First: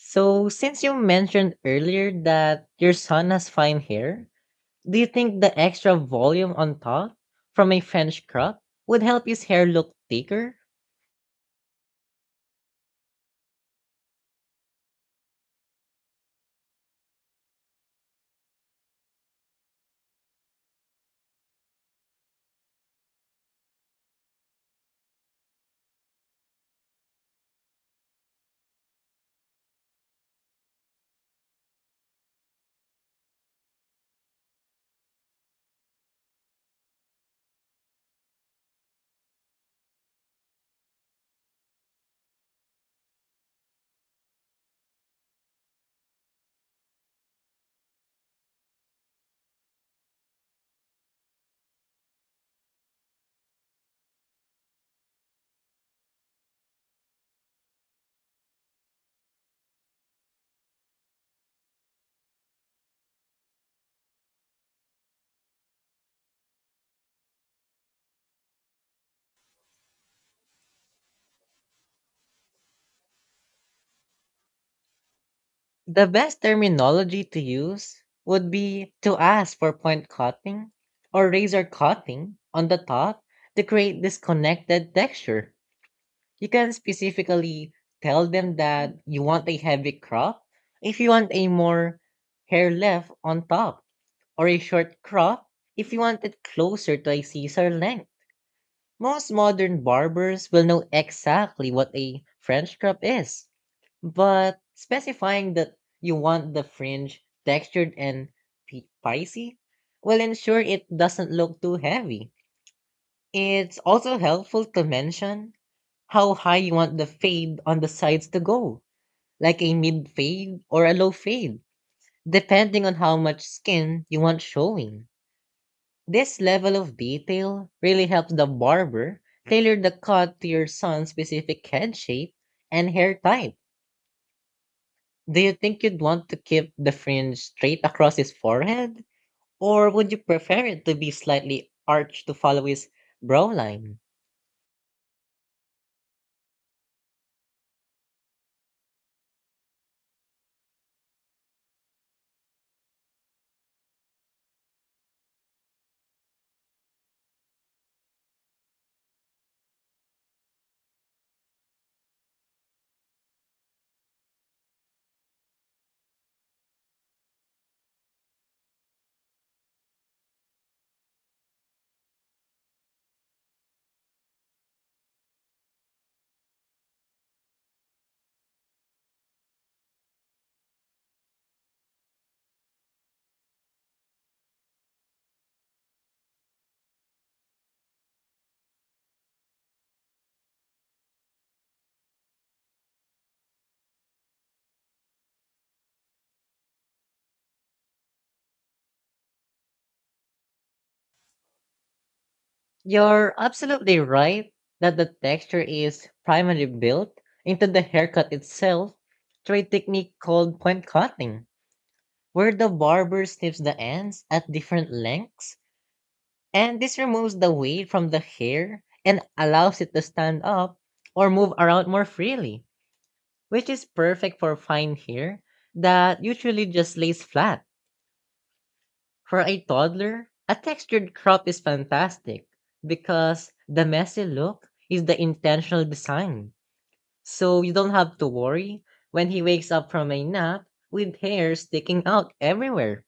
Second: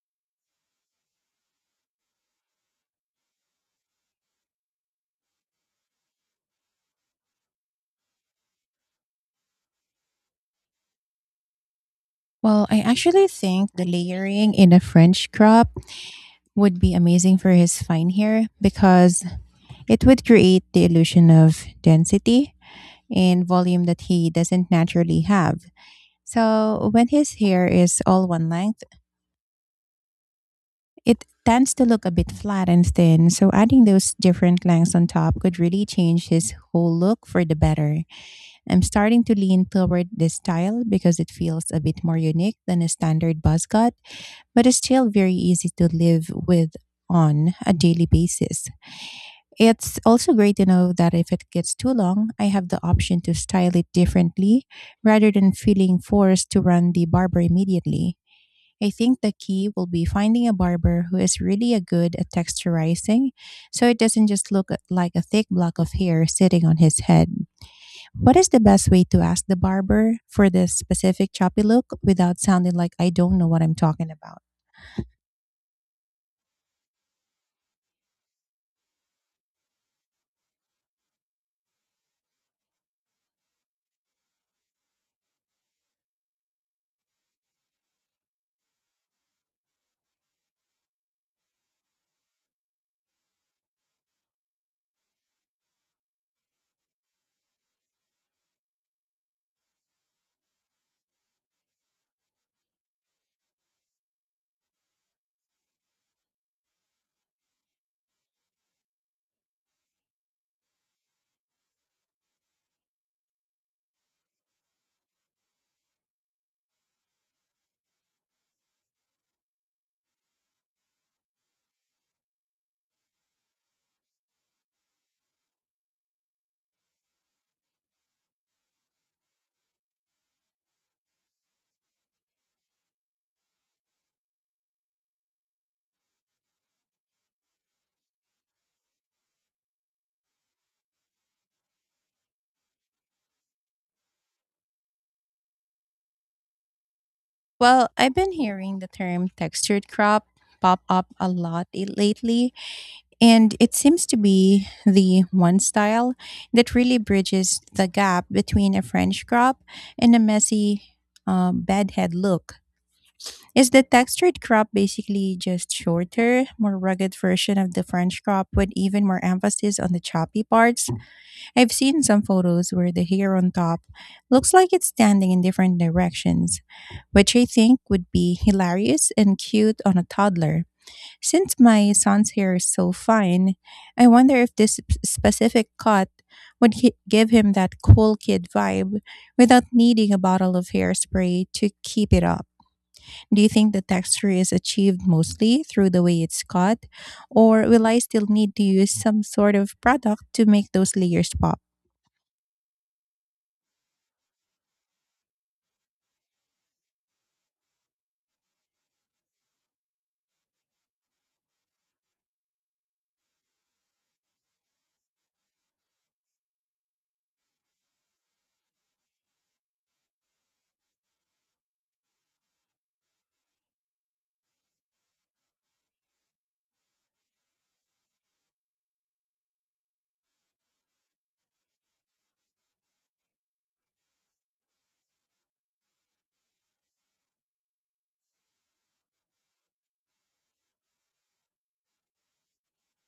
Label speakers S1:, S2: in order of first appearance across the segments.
S1: So, since you mentioned earlier that your son has fine hair, do you think the extra volume on top from a French crop would help his hair look thicker?
S2: Well, I actually think the layering in a French crop would be amazing for his fine hair because it would create the illusion of density and volume that he doesn't naturally have. So, when his hair is all one length, it tends to look a bit flat and thin. So, adding those different lengths on top could really change his whole look for the better. I'm starting to lean toward this style because it feels a bit more unique than a standard buzz cut but it's still very easy to live with on a daily basis. It's also great to know that if it gets too long, I have the option to style it differently rather than feeling forced to run the barber immediately. I think the key will be finding a barber who is really a good at texturizing so it doesn't just like a thick block of hair sitting on his head. What is the best way to ask the barber for this specific choppy look without sounding like I don't know what I'm talking about?
S1: The best terminology to use would be to ask for point cutting or razor cutting on the top to create this connected texture. You can specifically tell them that you want a heavy crop if you want a more hair left on top, or a short crop if you want it closer to a Caesar length. Most modern barbers will know exactly what a French crop is, but specifying that you want the fringe textured and pixie will ensure it doesn't look too heavy. It's also helpful to mention how high you want the fade on the sides to go, like a mid fade or a low fade, depending on how much skin you want showing. This level of detail really helps the barber tailor the cut to your son's specific head shape and hair type. Do you think you'd want to keep the fringe straight across his forehead? Or would you prefer it to be slightly arched to follow his brow line?
S2: Well, I've been hearing the term textured crop pop up a lot lately, and it seems to be the one style that really bridges the gap between a French crop and a messy bedhead look. Is the textured crop basically just shorter, more rugged version of the French crop with even more emphasis on the choppy parts? I've seen some photos where the hair on top looks like it's standing in different directions, which I think would be hilarious and cute on a toddler. Since my son's hair is so fine, I wonder if this specific cut would give him that cool kid vibe without needing a bottle of hairspray to keep it up. Do you think the texture is achieved mostly through the way it's cut, or will I still need to use some sort of product to make those layers pop?
S1: You're absolutely right that the texture is primarily built into the haircut itself through a technique called point cutting, where the barber snips the ends at different lengths, and this removes the weight from the hair and allows it to stand up or move around more freely, which is perfect for fine hair that usually just lays flat. For a toddler, a textured crop is fantastic because the messy look is the intentional design. So you don't have to worry when he wakes up from a nap with hair sticking out everywhere.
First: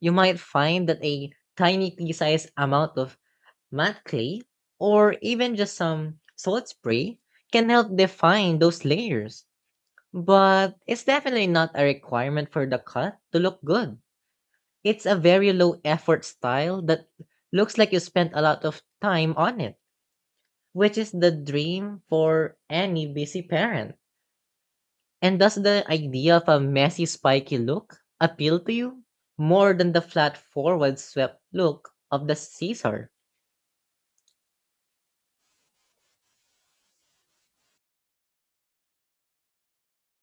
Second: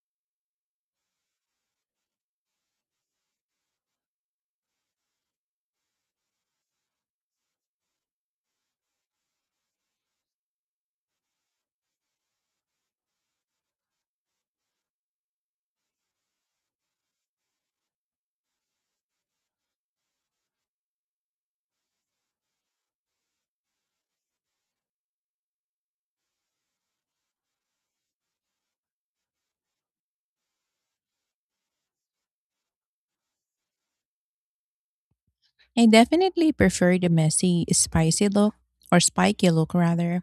S1: You might find that a tiny pea sized amount of matte clay or even just some salt spray can help define those layers. But it's definitely not a requirement for the cut to look good. It's a very low effort style that looks like you spent a lot of time on it, which is the dream for any busy parent. And does the idea of a messy, spiky look appeal to you more than the flat, forward, swept look of the Caesar?
S2: I definitely prefer the messy, spicy look, or spiky look rather,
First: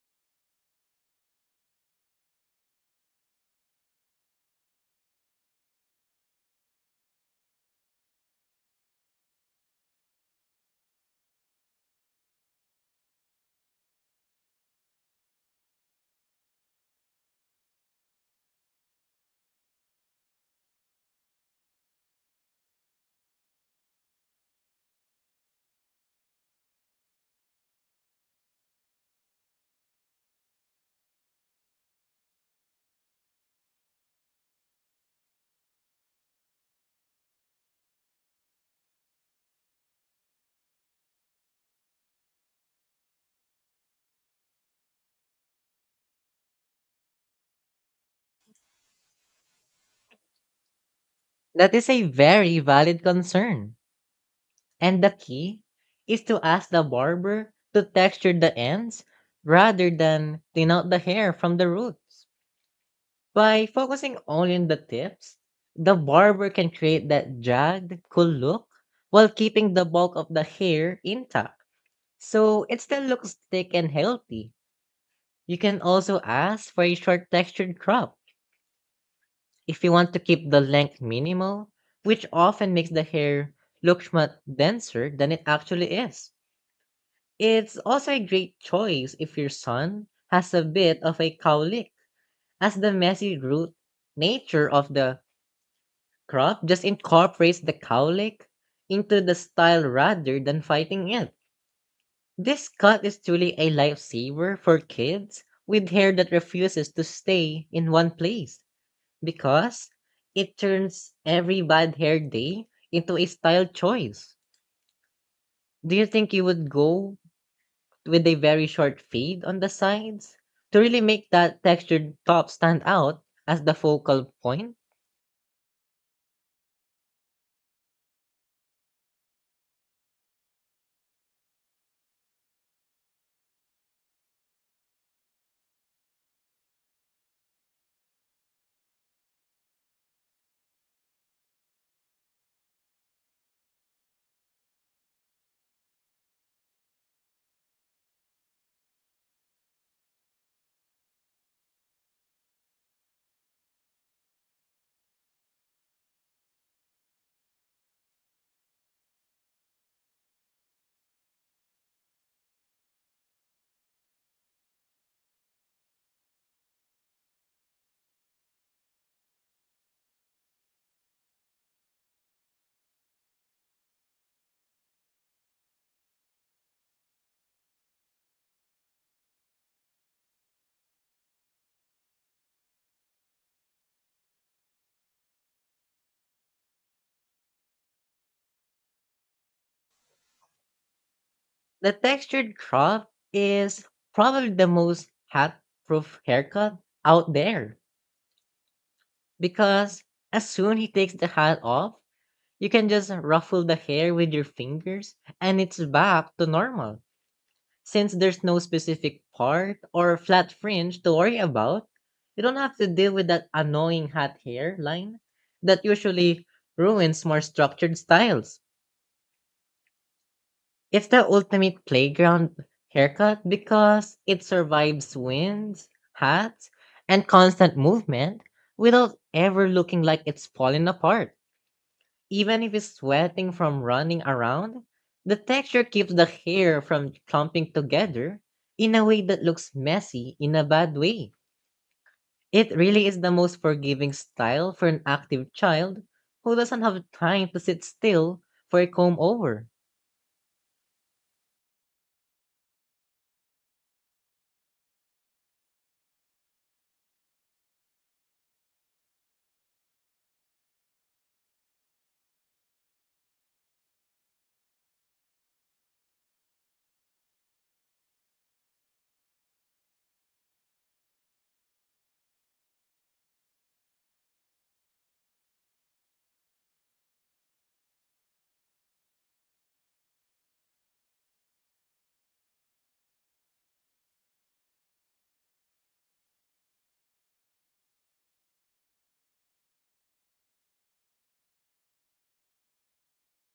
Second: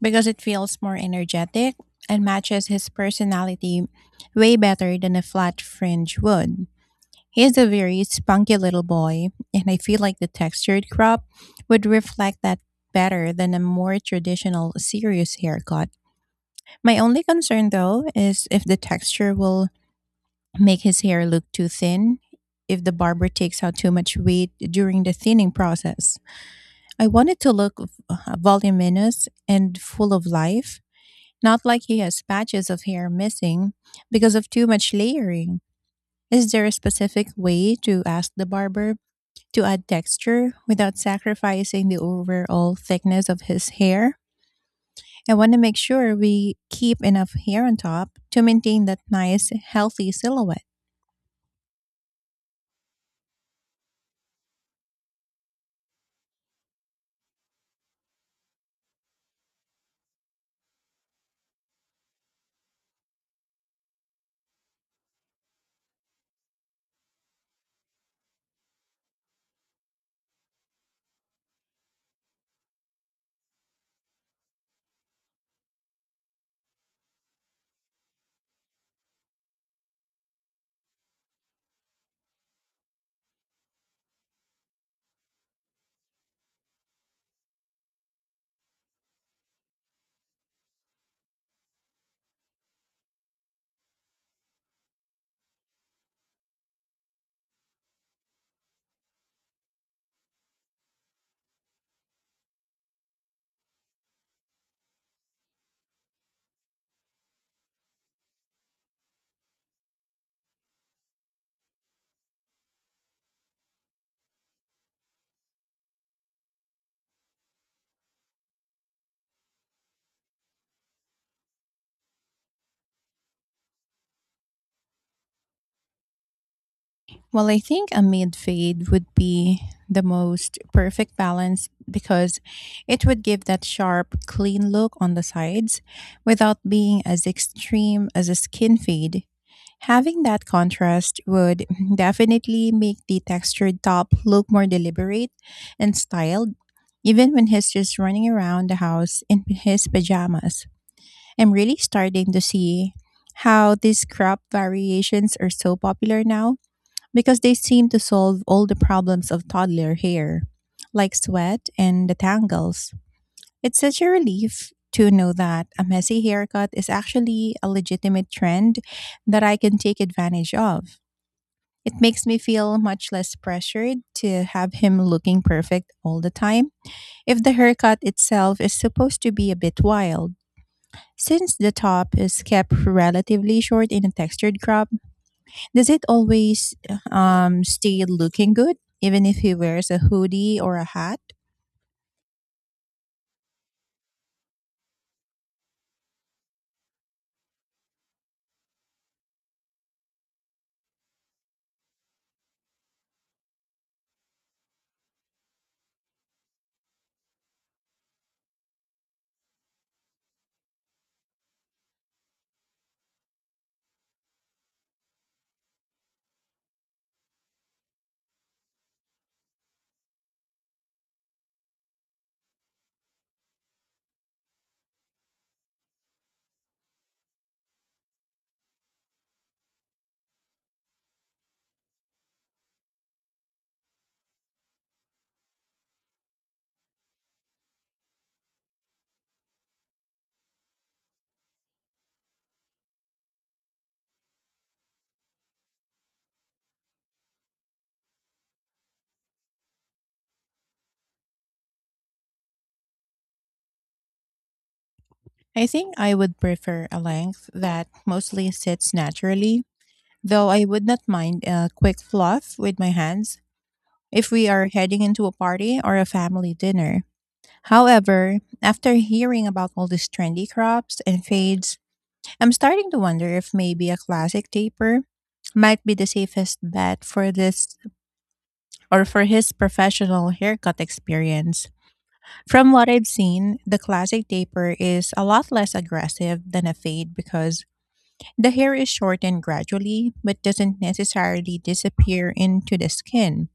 S2: because it feels more energetic and matches his personality way better than a flat fringe would. He is a very spunky little boy, and I feel like the textured crop would reflect that better than a more traditional, serious haircut. My only concern though is if the texture will make his hair look too thin, if the barber takes out too much weight during the thinning process. I want it to look voluminous and full of life, not like he has patches of hair missing because of too much layering. Is there a specific way to ask the barber to add texture without sacrificing the overall thickness of his hair? I want to make sure we keep enough hair on top to maintain that nice, healthy silhouette.
S1: That is a very valid concern. And the key is to ask the barber to texture the ends rather than thin out the hair from the roots. By focusing only on the tips, the barber can create that jagged, cool look while keeping the bulk of the hair intact. So it still looks thick and healthy. You can also ask for a short textured crop if you want to keep the length minimal, which often makes the hair look much denser than it actually is. It's also a great choice if your son has a bit of a cowlick, as the messy root nature of the Croft just incorporates the cowlick into the style rather than fighting it. This cut is truly a lifesaver for kids with hair that refuses to stay in one place because it turns every bad hair day into a style choice. Do you think you would go with a very short fade on the sides to really make that textured top stand out as the focal point?
S2: Well, I think a mid fade would be the most perfect balance because it would give that sharp, clean look on the sides without being as extreme as a skin fade. Having that contrast would definitely make the textured top look more deliberate and styled, even when he's just running around the house in his pajamas. I'm really starting to see how these crop variations are so popular now because they seem to solve all the problems of toddler hair, like sweat and the tangles. It's such a relief to know that a messy haircut is actually a legitimate trend that I can take advantage of. It makes me feel much less pressured to have him looking perfect all the time if the haircut itself is supposed to be a bit wild. Since the top is kept relatively short in a textured crop, does it always stay looking good, even if he wears a hoodie or a hat?
S1: The textured crop is probably the most hat proof haircut out there because as soon he takes the hat off, you can just ruffle the hair with your fingers and it's back to normal. Since there's no specific part or flat fringe to worry about, you don't have to deal with that annoying hat hair line that usually ruins more structured styles. It's the ultimate playground haircut because it survives winds, hats, and constant movement without ever looking like it's falling apart. Even if it's sweating from running around, the texture keeps the hair from clumping together in a way that looks messy in a bad way. It really is the most forgiving style for an active child who doesn't have time to sit still for a comb over.
S2: I think I would prefer a length that mostly sits naturally, though I would not mind a quick fluff with my hands if we are heading into a party or a family dinner. However, after hearing about all these trendy crops and fades, I'm starting to wonder if maybe a classic taper might be the safest bet for this or for his professional haircut experience. From what I've seen, the classic taper is a lot less aggressive than a fade because the hair is shortened gradually but doesn't necessarily disappear into the skin.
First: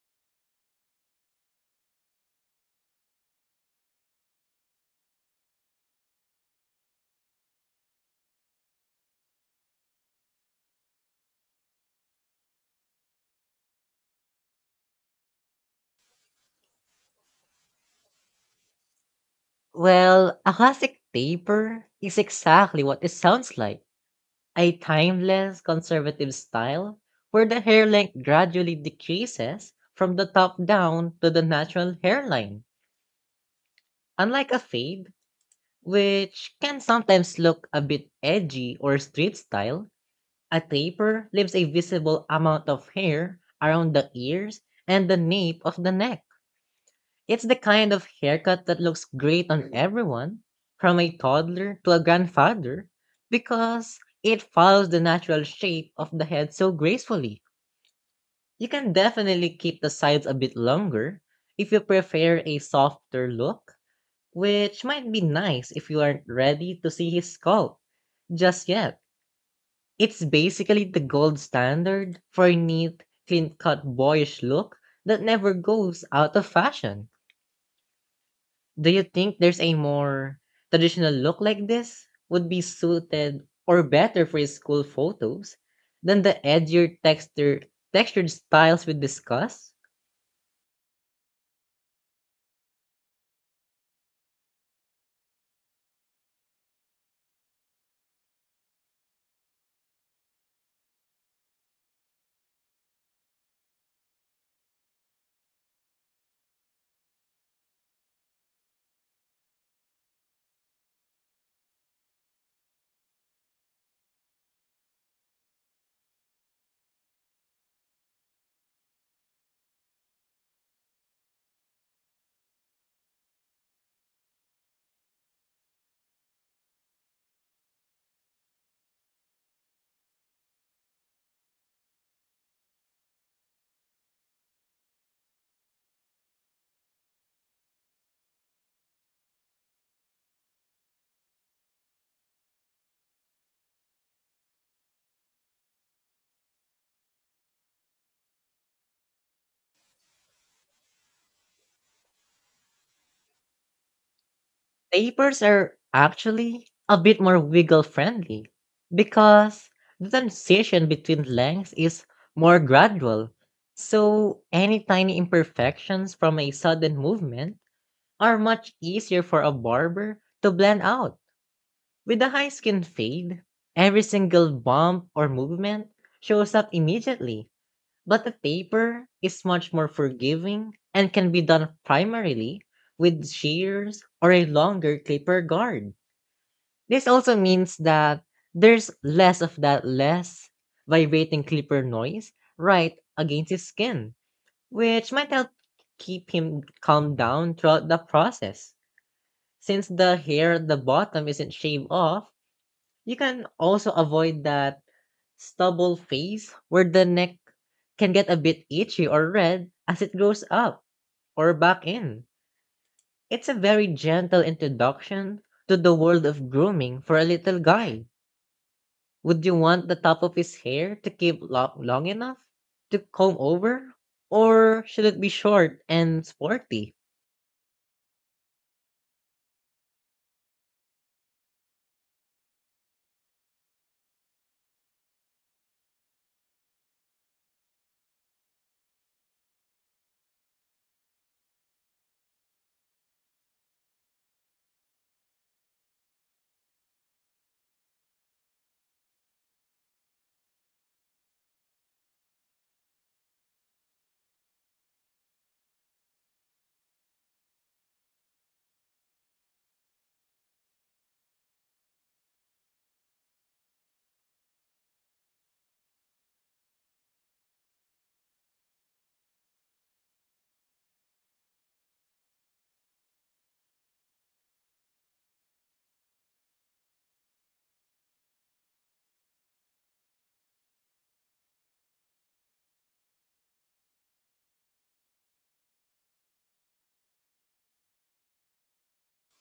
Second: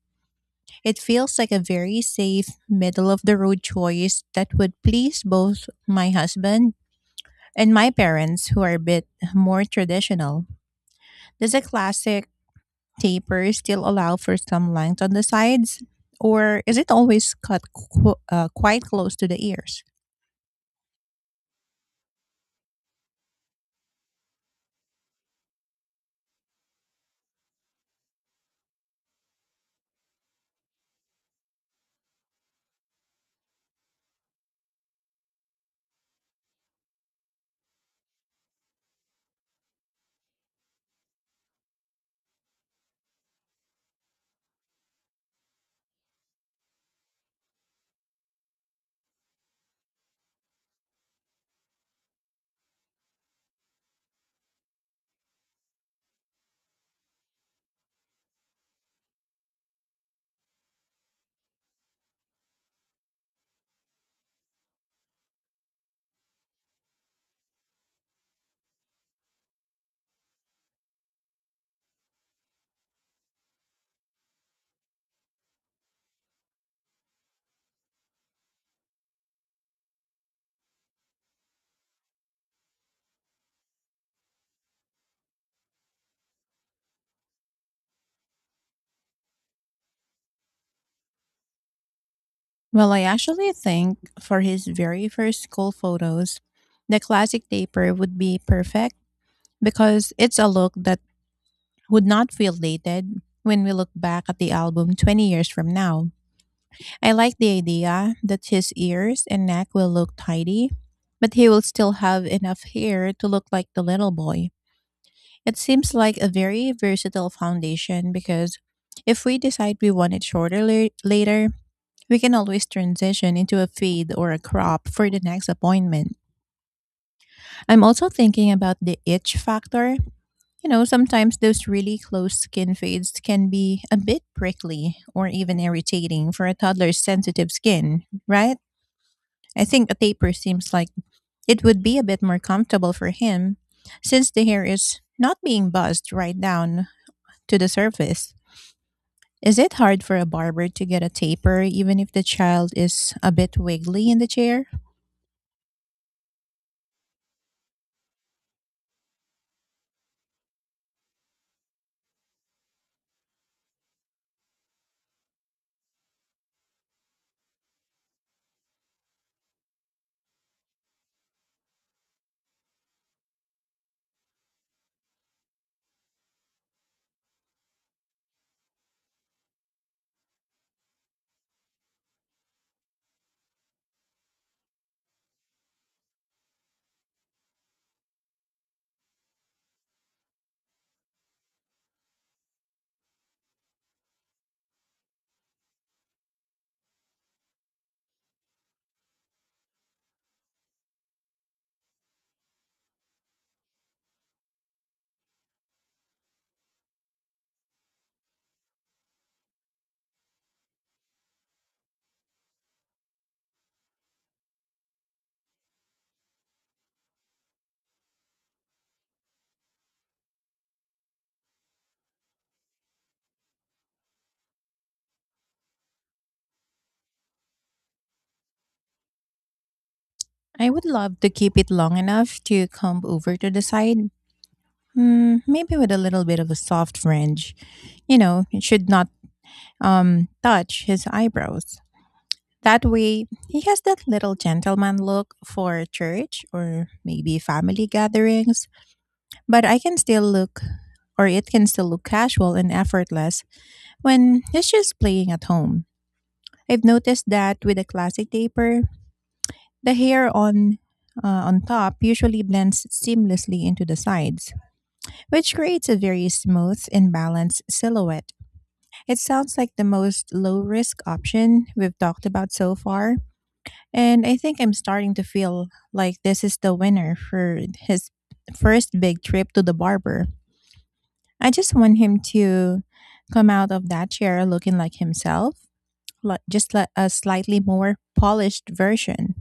S2: It feels like a very safe, middle of the road choice that would please both my husband and my parents, who are a bit more traditional. Does a classic taper still allow for some length on the sides, or is it always cut quite close to the ears?
S1: Well, a classic paper is exactly what it sounds like, a timeless, conservative style where the hair length gradually decreases from the top down to the natural hairline. Unlike a fade, which can sometimes look a bit edgy or street style, a taper leaves a visible amount of hair around the ears and the nape of the neck. It's the kind of haircut that looks great on everyone, from a toddler to a grandfather, because it follows the natural shape of the head so gracefully. You can definitely keep the sides a bit longer if you prefer a softer look, which might be nice if you aren't ready to see his skull just yet. It's basically the gold standard for a neat, clean cut boyish look that never goes out of fashion. Do you think there's a more traditional look like this would be suited or better for school photos than the edgier textured styles we discussed?
S2: Well, I actually think for his very first school photos, the classic taper would be perfect because it's a look that would not feel dated when we look back at the album 20 years from now. I like the idea that his ears and neck will look tidy, but he will still have enough hair to look like the little boy. It seems like a very versatile foundation because if we decide we want it shorter later, we can always transition into a fade or a crop for the next appointment. I'm also thinking about the itch factor. You know, sometimes those really close skin fades can be a bit prickly or even irritating for a toddler's sensitive skin, right? I think a taper seems like it would be a bit more comfortable for him since the hair is not being buzzed right down to the surface. Is it hard for a barber to get a taper even if the child is a bit wiggly in the chair?
S1: Papers are actually a bit more wiggle friendly because the transition between lengths is more gradual. So any tiny imperfections from a sudden movement are much easier for a barber to blend out. With the high skin fade, every single bump or movement shows up immediately, but the taper is much more forgiving and can be done primarily with shears or a longer clipper guard. This also means that there's less of that less vibrating clipper noise right against his skin, which might help keep him calm down throughout the process. Since the hair at the bottom isn't shaved off, you can also avoid that stubble phase where the neck can get a bit itchy or red as it grows up or back in. It's a very gentle introduction to the world of grooming for a little guy. Would you want the top of his hair to keep long enough to comb over? Or should it be short and sporty?
S2: I would love to keep it long enough to comb over to the side, mm, maybe with a little bit of a soft fringe. You know, it should not touch his eyebrows. That way, he has that little gentleman look for church or maybe family gatherings, but I can still look, or it can still look casual and effortless when he's just playing at home. I've noticed that with a classic taper, the hair on top usually blends seamlessly into the sides, which creates a very smooth and balanced silhouette. It sounds like the most low risk option we've talked about so far, and I think I'm starting to feel like this is the winner for his first big trip to the barber. I just want him to come out of that chair looking like himself, like just like a slightly more polished version.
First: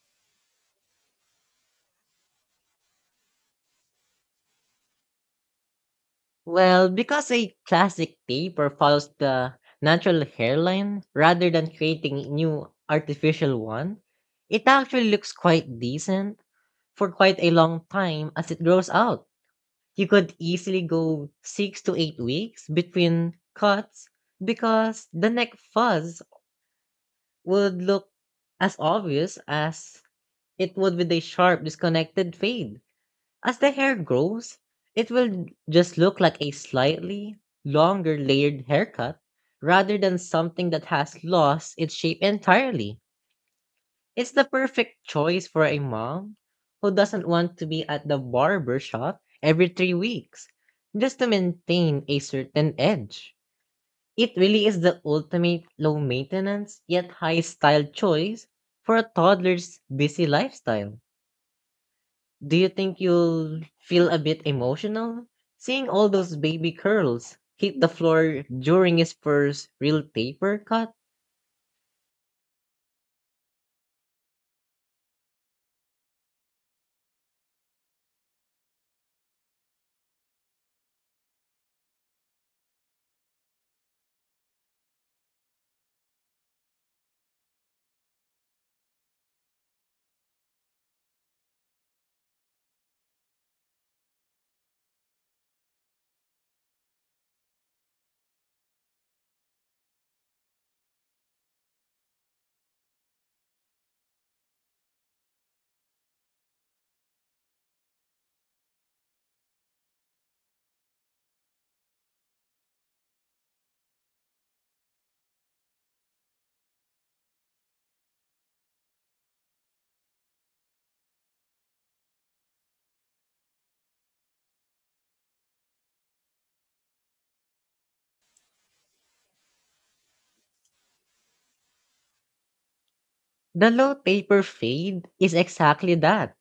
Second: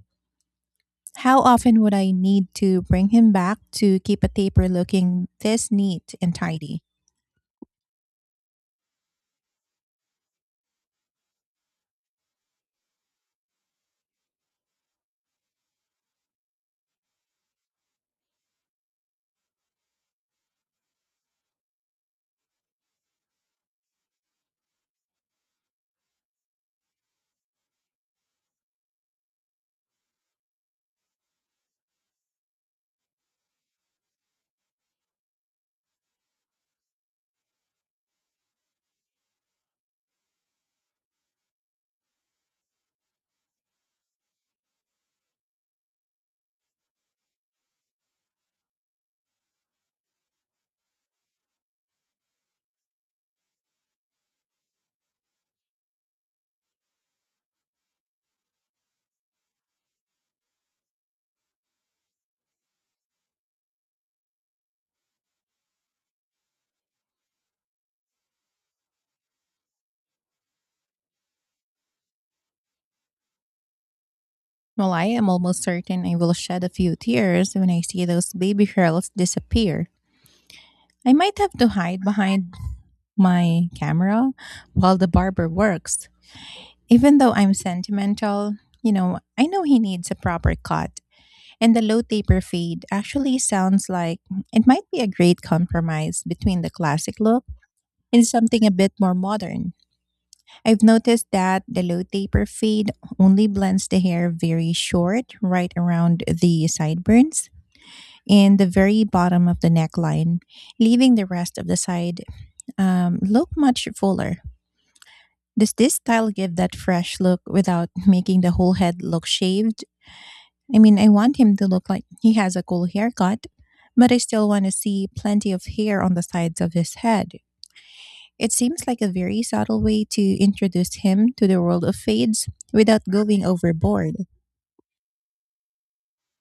S2: How often would I need to bring him back to keep a taper looking this neat and tidy?
S1: Well, because a classic taper follows the natural hairline rather than creating a new artificial one, it actually looks quite decent for quite a long time as it grows out. You could easily go 6 to 8 weeks between cuts because the neck fuzz would look as obvious as it would with a sharp disconnected fade. As the hair grows, it will just look like a slightly longer layered haircut rather than something that has lost its shape entirely. It's the perfect choice for a mom who doesn't want to be at the barber shop every 3 weeks just to maintain a certain edge. It really is the ultimate low maintenance yet high style choice for a toddler's busy lifestyle. Do you think you'll feel a bit emotional, seeing all those baby curls hit the floor during his first real taper cut?
S2: Well, I am almost certain I will shed a few tears when I see those baby curls disappear. I might have to hide behind my camera while the barber works. Even though I'm sentimental, you know, I know he needs a proper cut, and the low taper fade actually sounds like it might be a great compromise between the classic look and something a bit more modern. I've noticed that the low taper fade only blends the hair very short, right around the sideburns in the very bottom of the neckline, leaving the rest of the side look much fuller. Does this style give that fresh look without making the whole head look shaved? I mean, I want him to look like he has a cool haircut, but I still want to see plenty of hair on the sides of his head. It seems like a very subtle way to introduce him to the world of fades without going
S1: The low
S2: overboard.
S1: taper fade is exactly that.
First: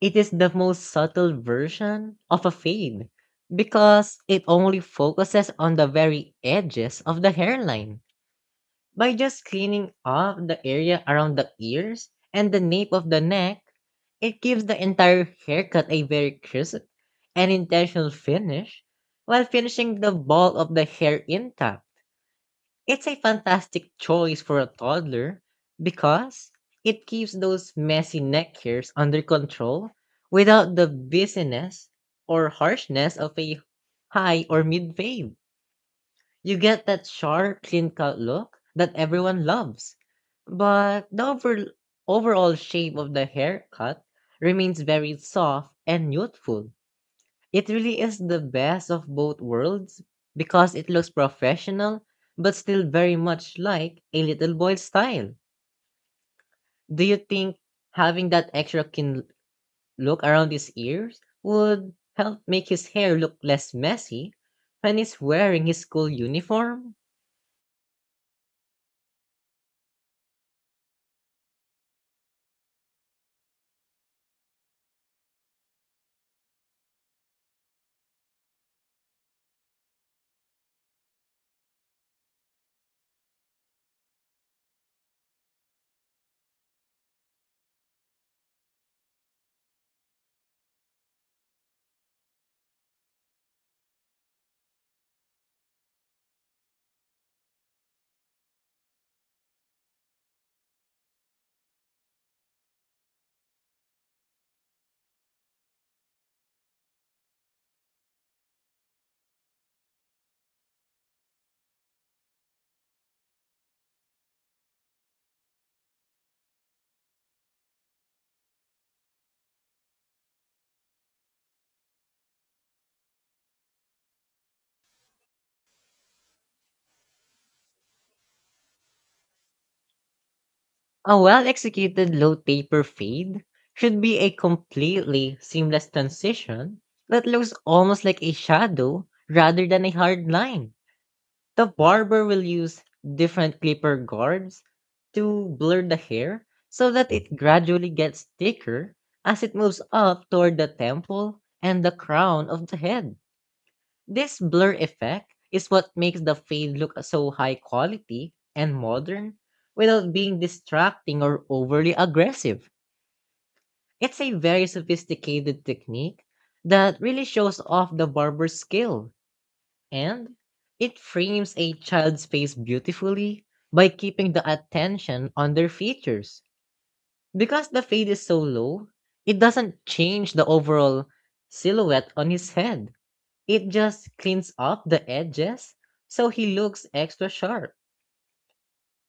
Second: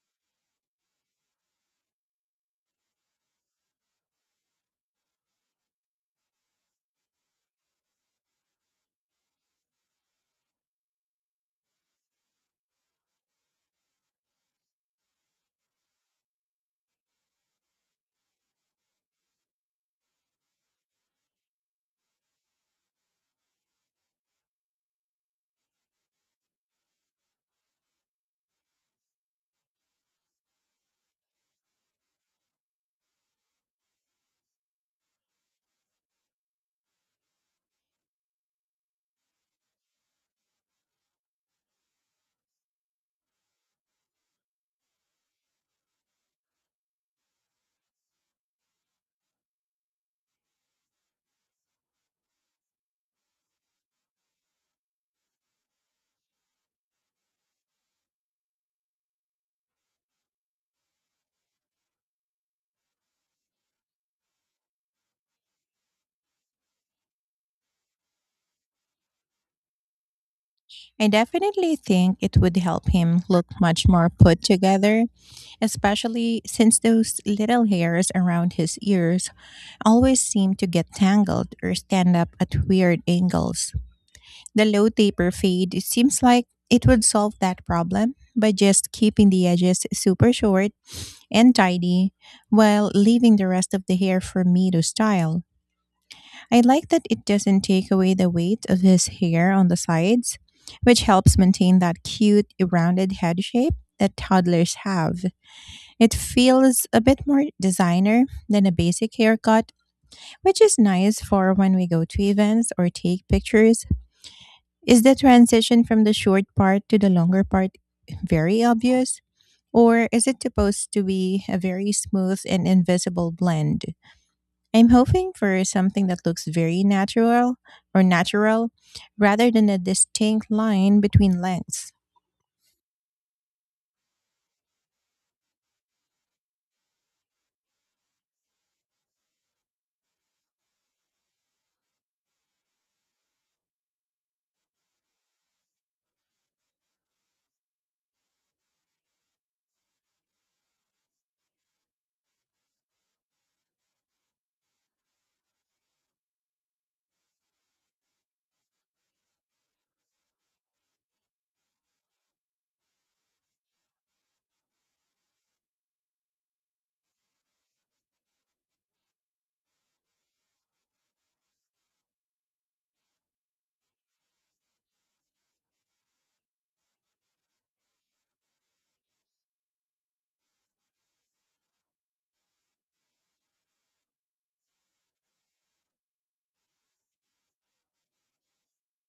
S1: It is the most subtle version of a fade because it only focuses on the very edges of the hairline. By just cleaning off the area around the ears and the nape of the neck, it gives the entire haircut a very crisp and intentional finish while finishing the ball of the hair intact. It's a fantastic choice for a toddler because it keeps those messy neck hairs under control without the busyness or harshness of a high or mid wave. You get that sharp, clean cut look that everyone loves. But the overall shape of the haircut remains very soft and youthful. It really is the best of both worlds because it looks professional but still very much like a little boy's style. Do you think having that extra kin look around his ears would help make his hair look less messy when he's wearing his school uniform?
S2: I definitely think it would help him look much more put together, especially since those little hairs around his ears always seem to get tangled or stand up at weird angles. The low taper fade it seems like it would solve that problem by just keeping the edges super short and tidy while leaving the rest of the hair for me to style. I like that it doesn't take away the weight of his hair on the sides, which helps maintain that cute, rounded head shape that toddlers have. It feels a bit more designer than a basic haircut, which is nice for when we go to events or take pictures. Is the transition from the short part to the longer part very obvious? Or is it supposed to be a very smooth and invisible blend? I'm hoping for something that looks very natural or natural rather than a distinct line
S1: A
S2: between lengths.
S1: well-executed low taper fade should be a completely seamless transition that looks almost like a shadow rather than a hard line. The barber will use different clipper guards to blur the hair so that it gradually gets thicker as it moves up toward the temple and the crown of the head. This blur effect is what makes the fade look so high quality and modern without being distracting or overly aggressive. It's a very sophisticated technique that really shows off the barber's skill, and it frames a child's face beautifully by keeping the attention on their features. Because the fade is so low, it doesn't change the overall silhouette on his head. It just cleans up the edges so he looks extra sharp.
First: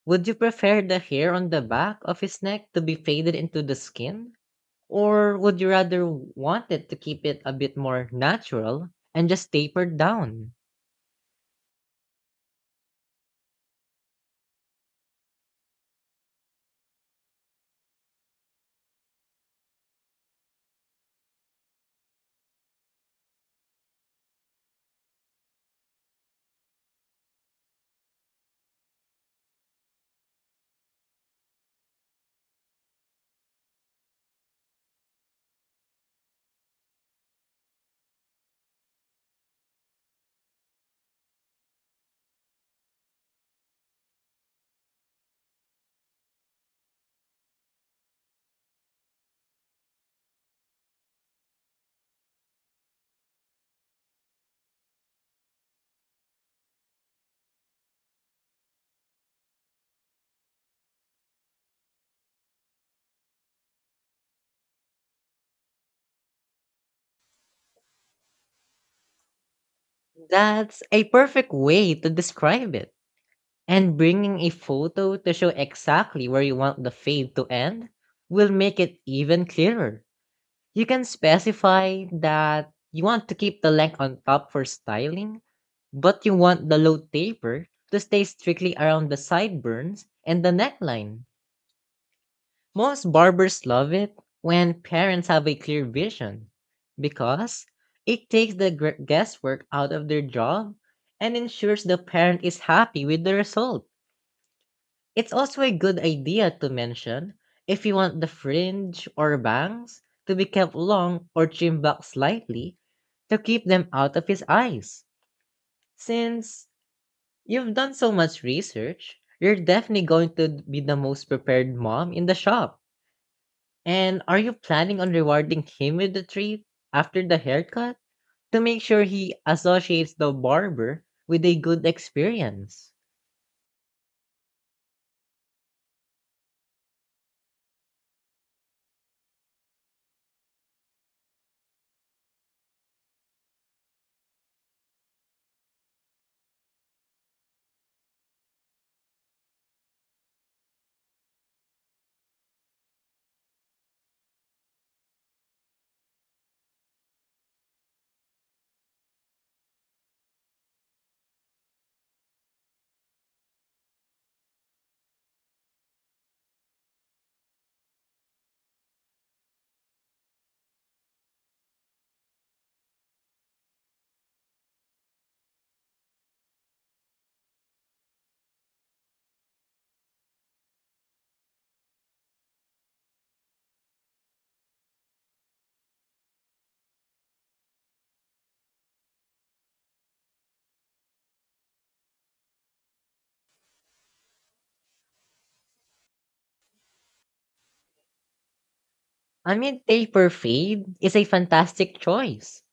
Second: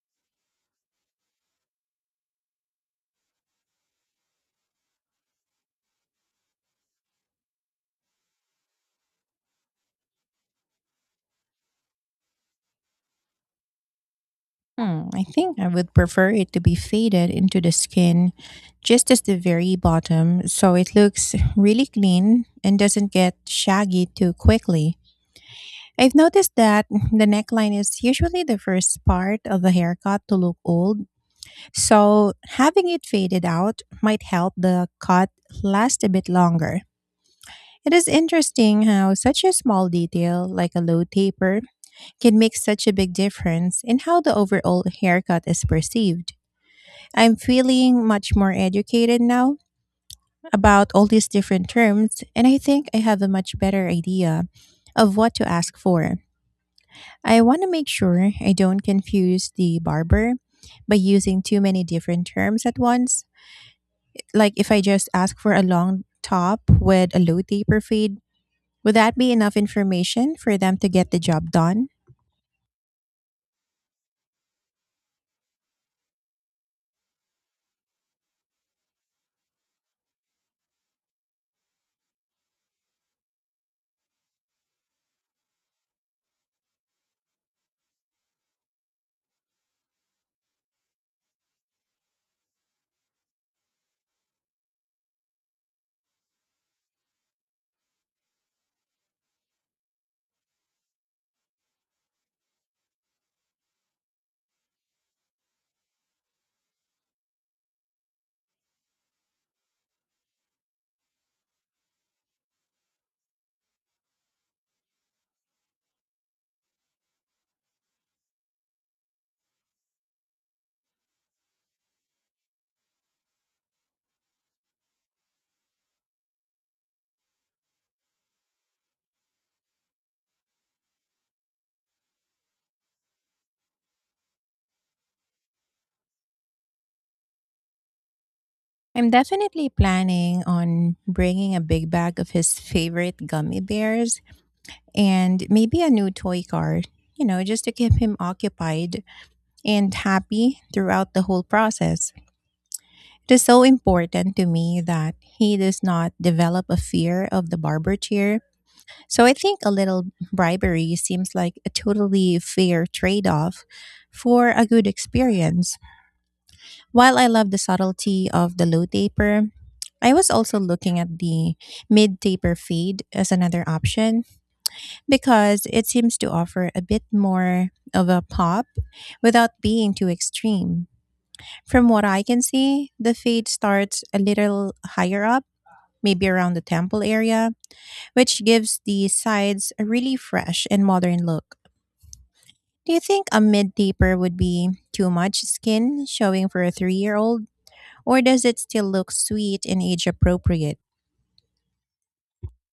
S1: Would you prefer the hair on the back of his neck to be faded into the skin? Or would you rather want it to keep it a bit more natural and just tapered down?
S2: Hmm, I think I would prefer it to be faded into the skin just as the very bottom so it looks really clean and doesn't get shaggy too quickly. I've noticed that the neckline is usually the first part of a haircut to look old, so having it faded out might help the cut last a bit longer. It is interesting how such a small detail, like a low taper, can make such a big difference in how the overall haircut is perceived. I'm feeling much more educated now about all these different terms, and I think I have a much better idea of what to ask for. I want to make sure I don't confuse the barber by using too many different terms at once. Like if I just ask for a long top with a low taper fade, would that be enough information for them
S1: That's
S2: to
S1: a
S2: get the job
S1: perfect
S2: done?
S1: way to describe it. And bringing a photo to show exactly where you want the fade to end will make it even clearer. You can specify that you want to keep the length on top for styling, but you want the low taper to stay strictly around the sideburns and the neckline. Most barbers love it when parents have a clear vision, because it takes the guesswork out of their job and ensures the parent is happy with the result. It's also a good idea to mention if you want the fringe or bangs to be kept long or trimmed back slightly to keep them out of his eyes. Since you've done so much research, you're definitely going to be the most prepared mom in the shop. And are you planning on rewarding him with a treat after the haircut, to make sure he associates the barber with a good experience?
S2: I'm definitely planning on bringing a big bag of his favorite gummy bears and maybe a new toy car, just to keep him occupied and happy throughout the whole process. It is so important to me that he does not develop a fear of the barber chair. So I think a little bribery seems like a totally fair trade off for a good experience. While I love the subtlety of the low taper, I was also looking at the mid taper fade as another option because it seems to offer a bit more of a pop without being too extreme. From what I can see, the fade starts a little higher up, maybe around the temple area, which gives the sides a really fresh and modern look. Do you think a mid taper would be too much skin showing for a 3-year-old old, or does it still look
S1: I
S2: sweet
S1: mean,
S2: and age
S1: taper
S2: appropriate?
S1: fade is a fantastic choice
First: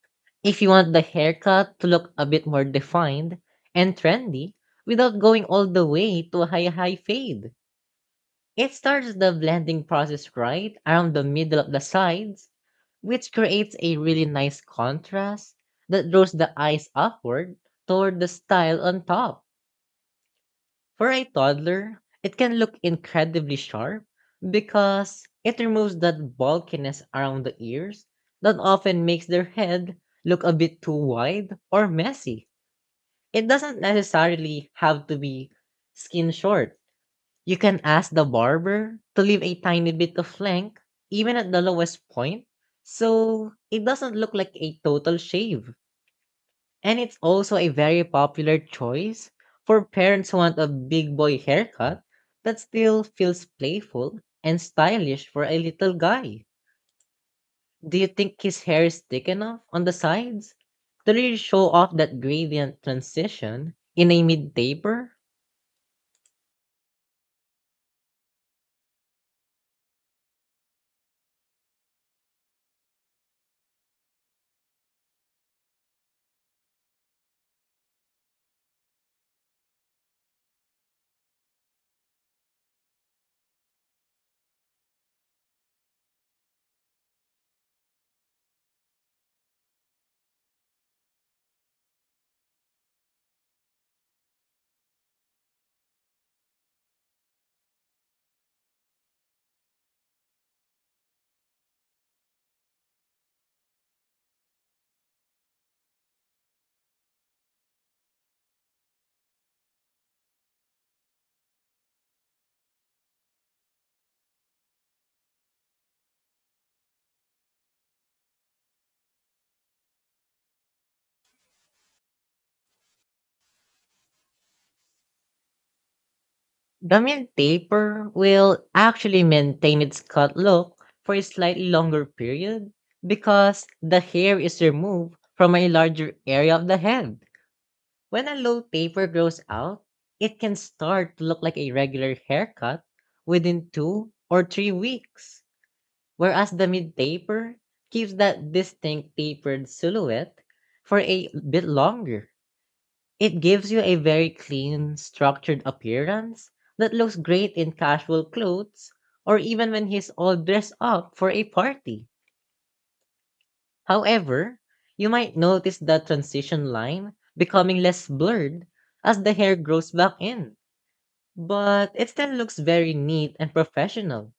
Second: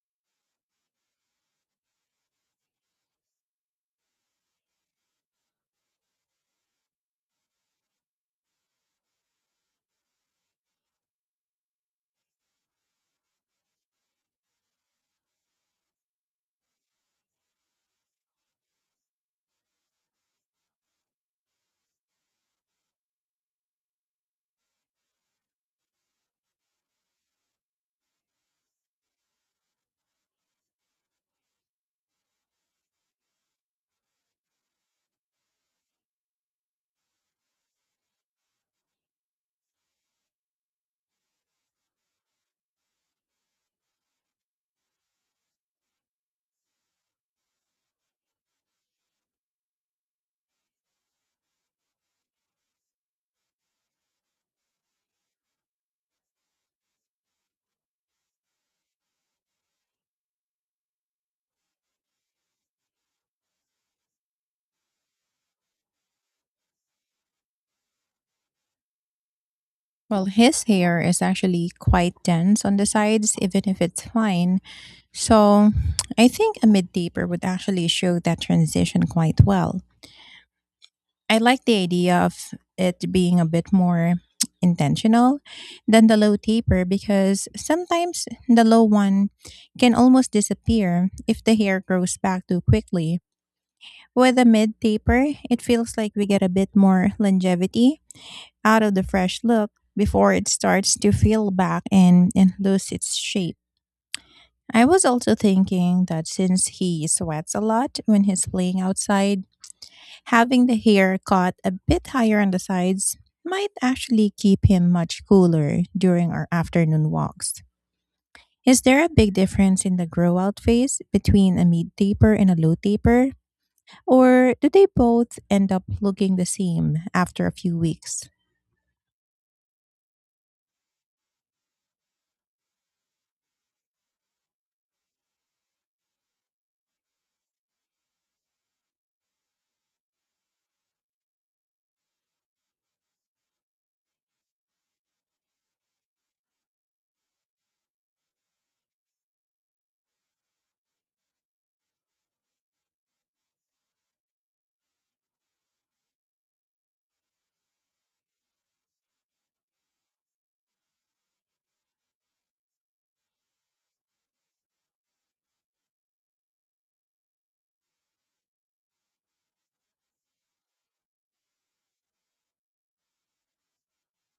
S1: if you want the haircut to look a bit more defined and trendy, without going all the way to a high fade. It starts the blending process right around the middle of the sides, which creates a really nice contrast that draws the eyes upward toward the style on top. For a toddler, it can look incredibly sharp, because it removes that bulkiness around the ears that often makes their head look a bit too wide or messy. It doesn't necessarily have to be skin short. You can ask the barber to leave a tiny bit of length, even at the lowest point, so it doesn't look like a total shave. And it's also a very popular choice for parents who want a big boy haircut that still feels playful and stylish for a little guy. Do you think his hair is thick enough on the sides to really show off that gradient transition in a mid taper?
S2: Well, his hair is actually quite dense on the sides, even if it's fine. So I think a mid taper would actually show that transition quite well. I like the idea of it being a bit more intentional than the low taper, because sometimes the low one can almost disappear if the hair grows back too quickly. With a mid taper, it feels like we get a bit more longevity out of the fresh look before it starts to feel back and lose its shape. I was also thinking that since he sweats a lot when he's playing outside, having the hair cut a bit higher on the sides might actually keep him much cooler during our afternoon walks. Is there a big difference in the grow out phase between a mid taper and a low taper? Or do they both end up looking the
S1: The
S2: same
S1: Gamil
S2: after a few
S1: taper
S2: weeks?
S1: will actually maintain its cut look for a slightly longer period, because the hair is removed from a larger area of the head. When a low taper grows out, it can start to look like a regular haircut within 2 or 3 weeks, whereas the mid taper keeps that distinct tapered silhouette for a bit longer. It gives you a very clean, structured appearance that looks great in casual clothes, or even when he's all dressed up for a party. However, you might notice the transition line becoming less blurred as the hair grows back in, but it still looks very neat and professional.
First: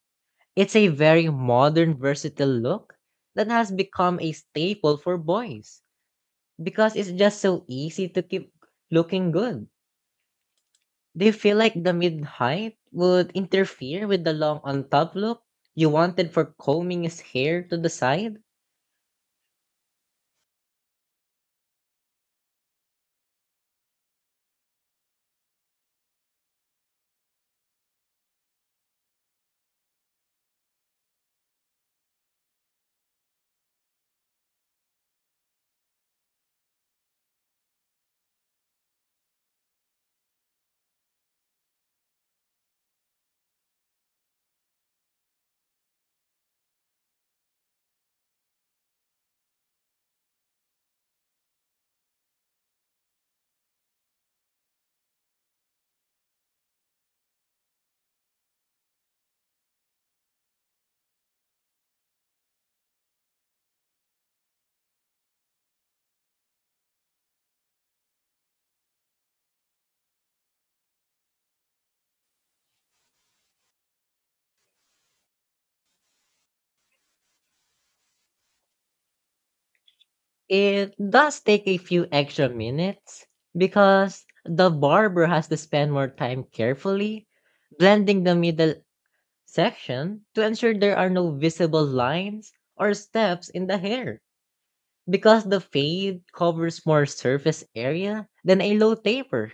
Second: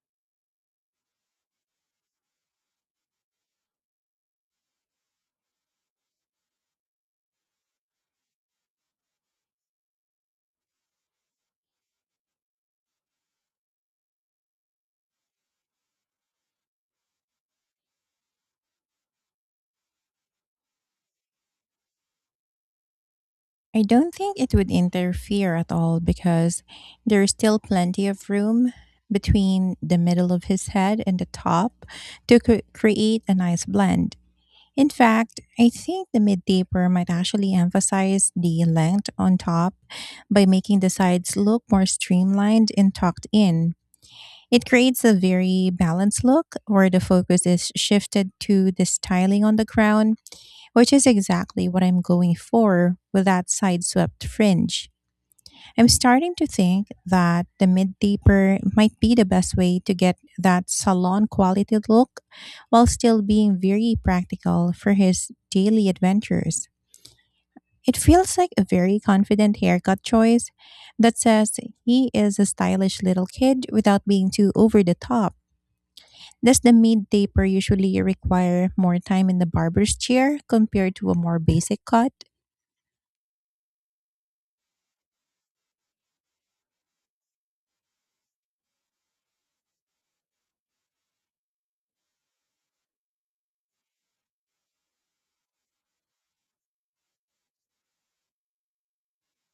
S1: It's a very modern, versatile look that has become a staple for boys, because it's just so easy to keep looking good. Do you feel like the mid height would interfere with the long on top look you wanted for combing his hair to the side?
S2: I don't think it would interfere at all, because there's still plenty of room between the middle of his head and the top to create a nice blend. In fact, I think the mid taper might actually emphasize the length on top by making the sides look more streamlined and tucked in. It creates a very balanced look where the focus is shifted to the styling on the crown, which is exactly what I'm going for with that side swept fringe. I'm starting to think that the mid deeper might be the best way to get that salon quality look while still being very practical for his daily adventures. It feels like a very confident haircut choice that says he is a stylish little kid without being too over the top. Does the mid taper usually require more time in the barber's chair
S1: It
S2: compared to a more
S1: does take a
S2: basic
S1: few
S2: cut?
S1: extra minutes, because the barber has to spend more time carefully blending the middle section to ensure there are no visible lines or steps in the hair, because the fade covers more surface area than a low taper.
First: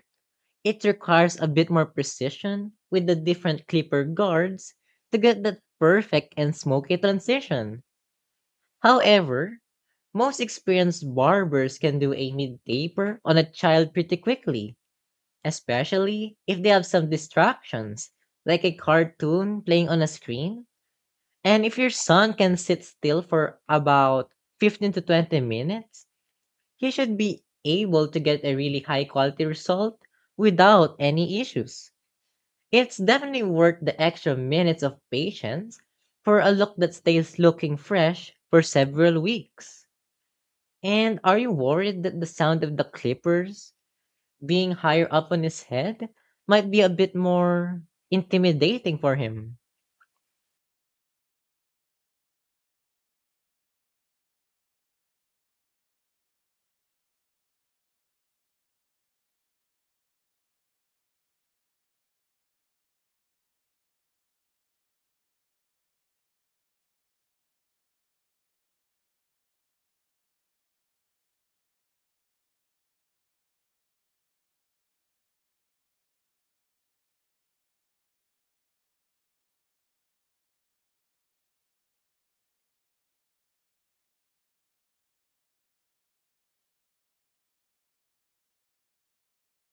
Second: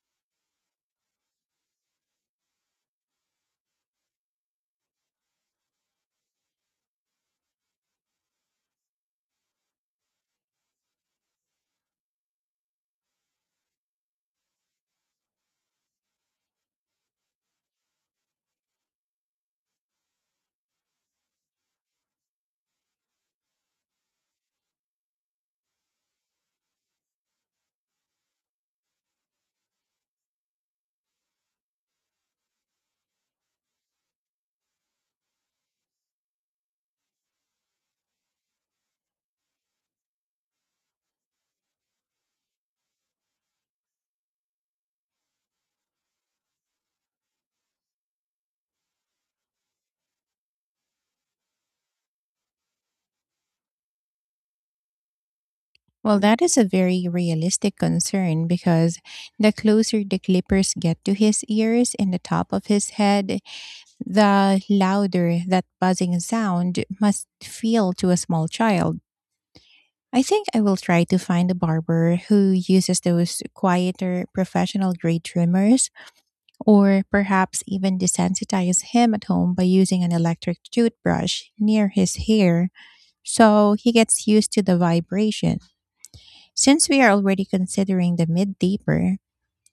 S1: It requires a bit more precision with the different clipper guards to get that perfect and smoky transition. However, most experienced barbers can do a mid taper on a child pretty quickly, especially if they have some distractions, like a cartoon playing on a screen. And if your son can sit still for about 15 to 20 minutes, he should be able to get a really high quality result without any issues. It's definitely worth the extra minutes of patience for a look that stays looking fresh for several weeks. And are you worried that the sound of the clippers being higher up on his head might be a bit more intimidating for him?
S2: Well, that is a very realistic concern, because the closer the clippers get to his ears and the top of his head, the louder that buzzing sound must feel to a small child. I think I will try to find a barber who uses those quieter professional grade trimmers, or perhaps even desensitize him at home by using an electric toothbrush near his hair so he gets used to the vibration. Since we are already considering the mid deeper,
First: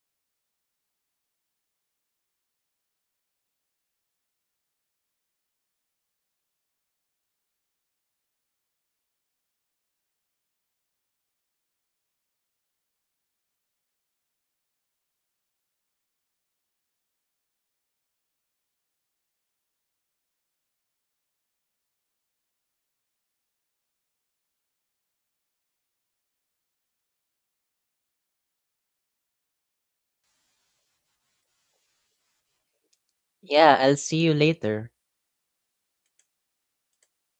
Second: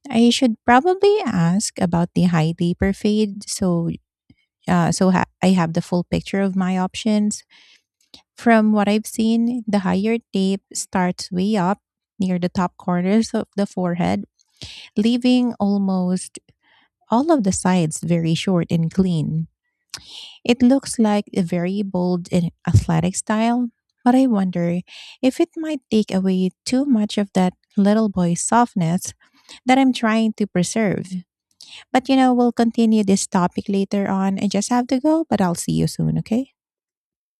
S2: I should probably ask about the high deeper fade, so I have the full picture of my options. From what I've seen, the higher deep starts way up near the top corners of the forehead, leaving almost all of the sides very short and clean. It looks like a very bold and athletic style, but I wonder if it might take away too much of that little boy softness that I'm trying to preserve. But we'll continue this topic
S1: Yeah, I'll
S2: later
S1: see you
S2: on. I just have
S1: later.
S2: to go, but I'll see you soon, okay?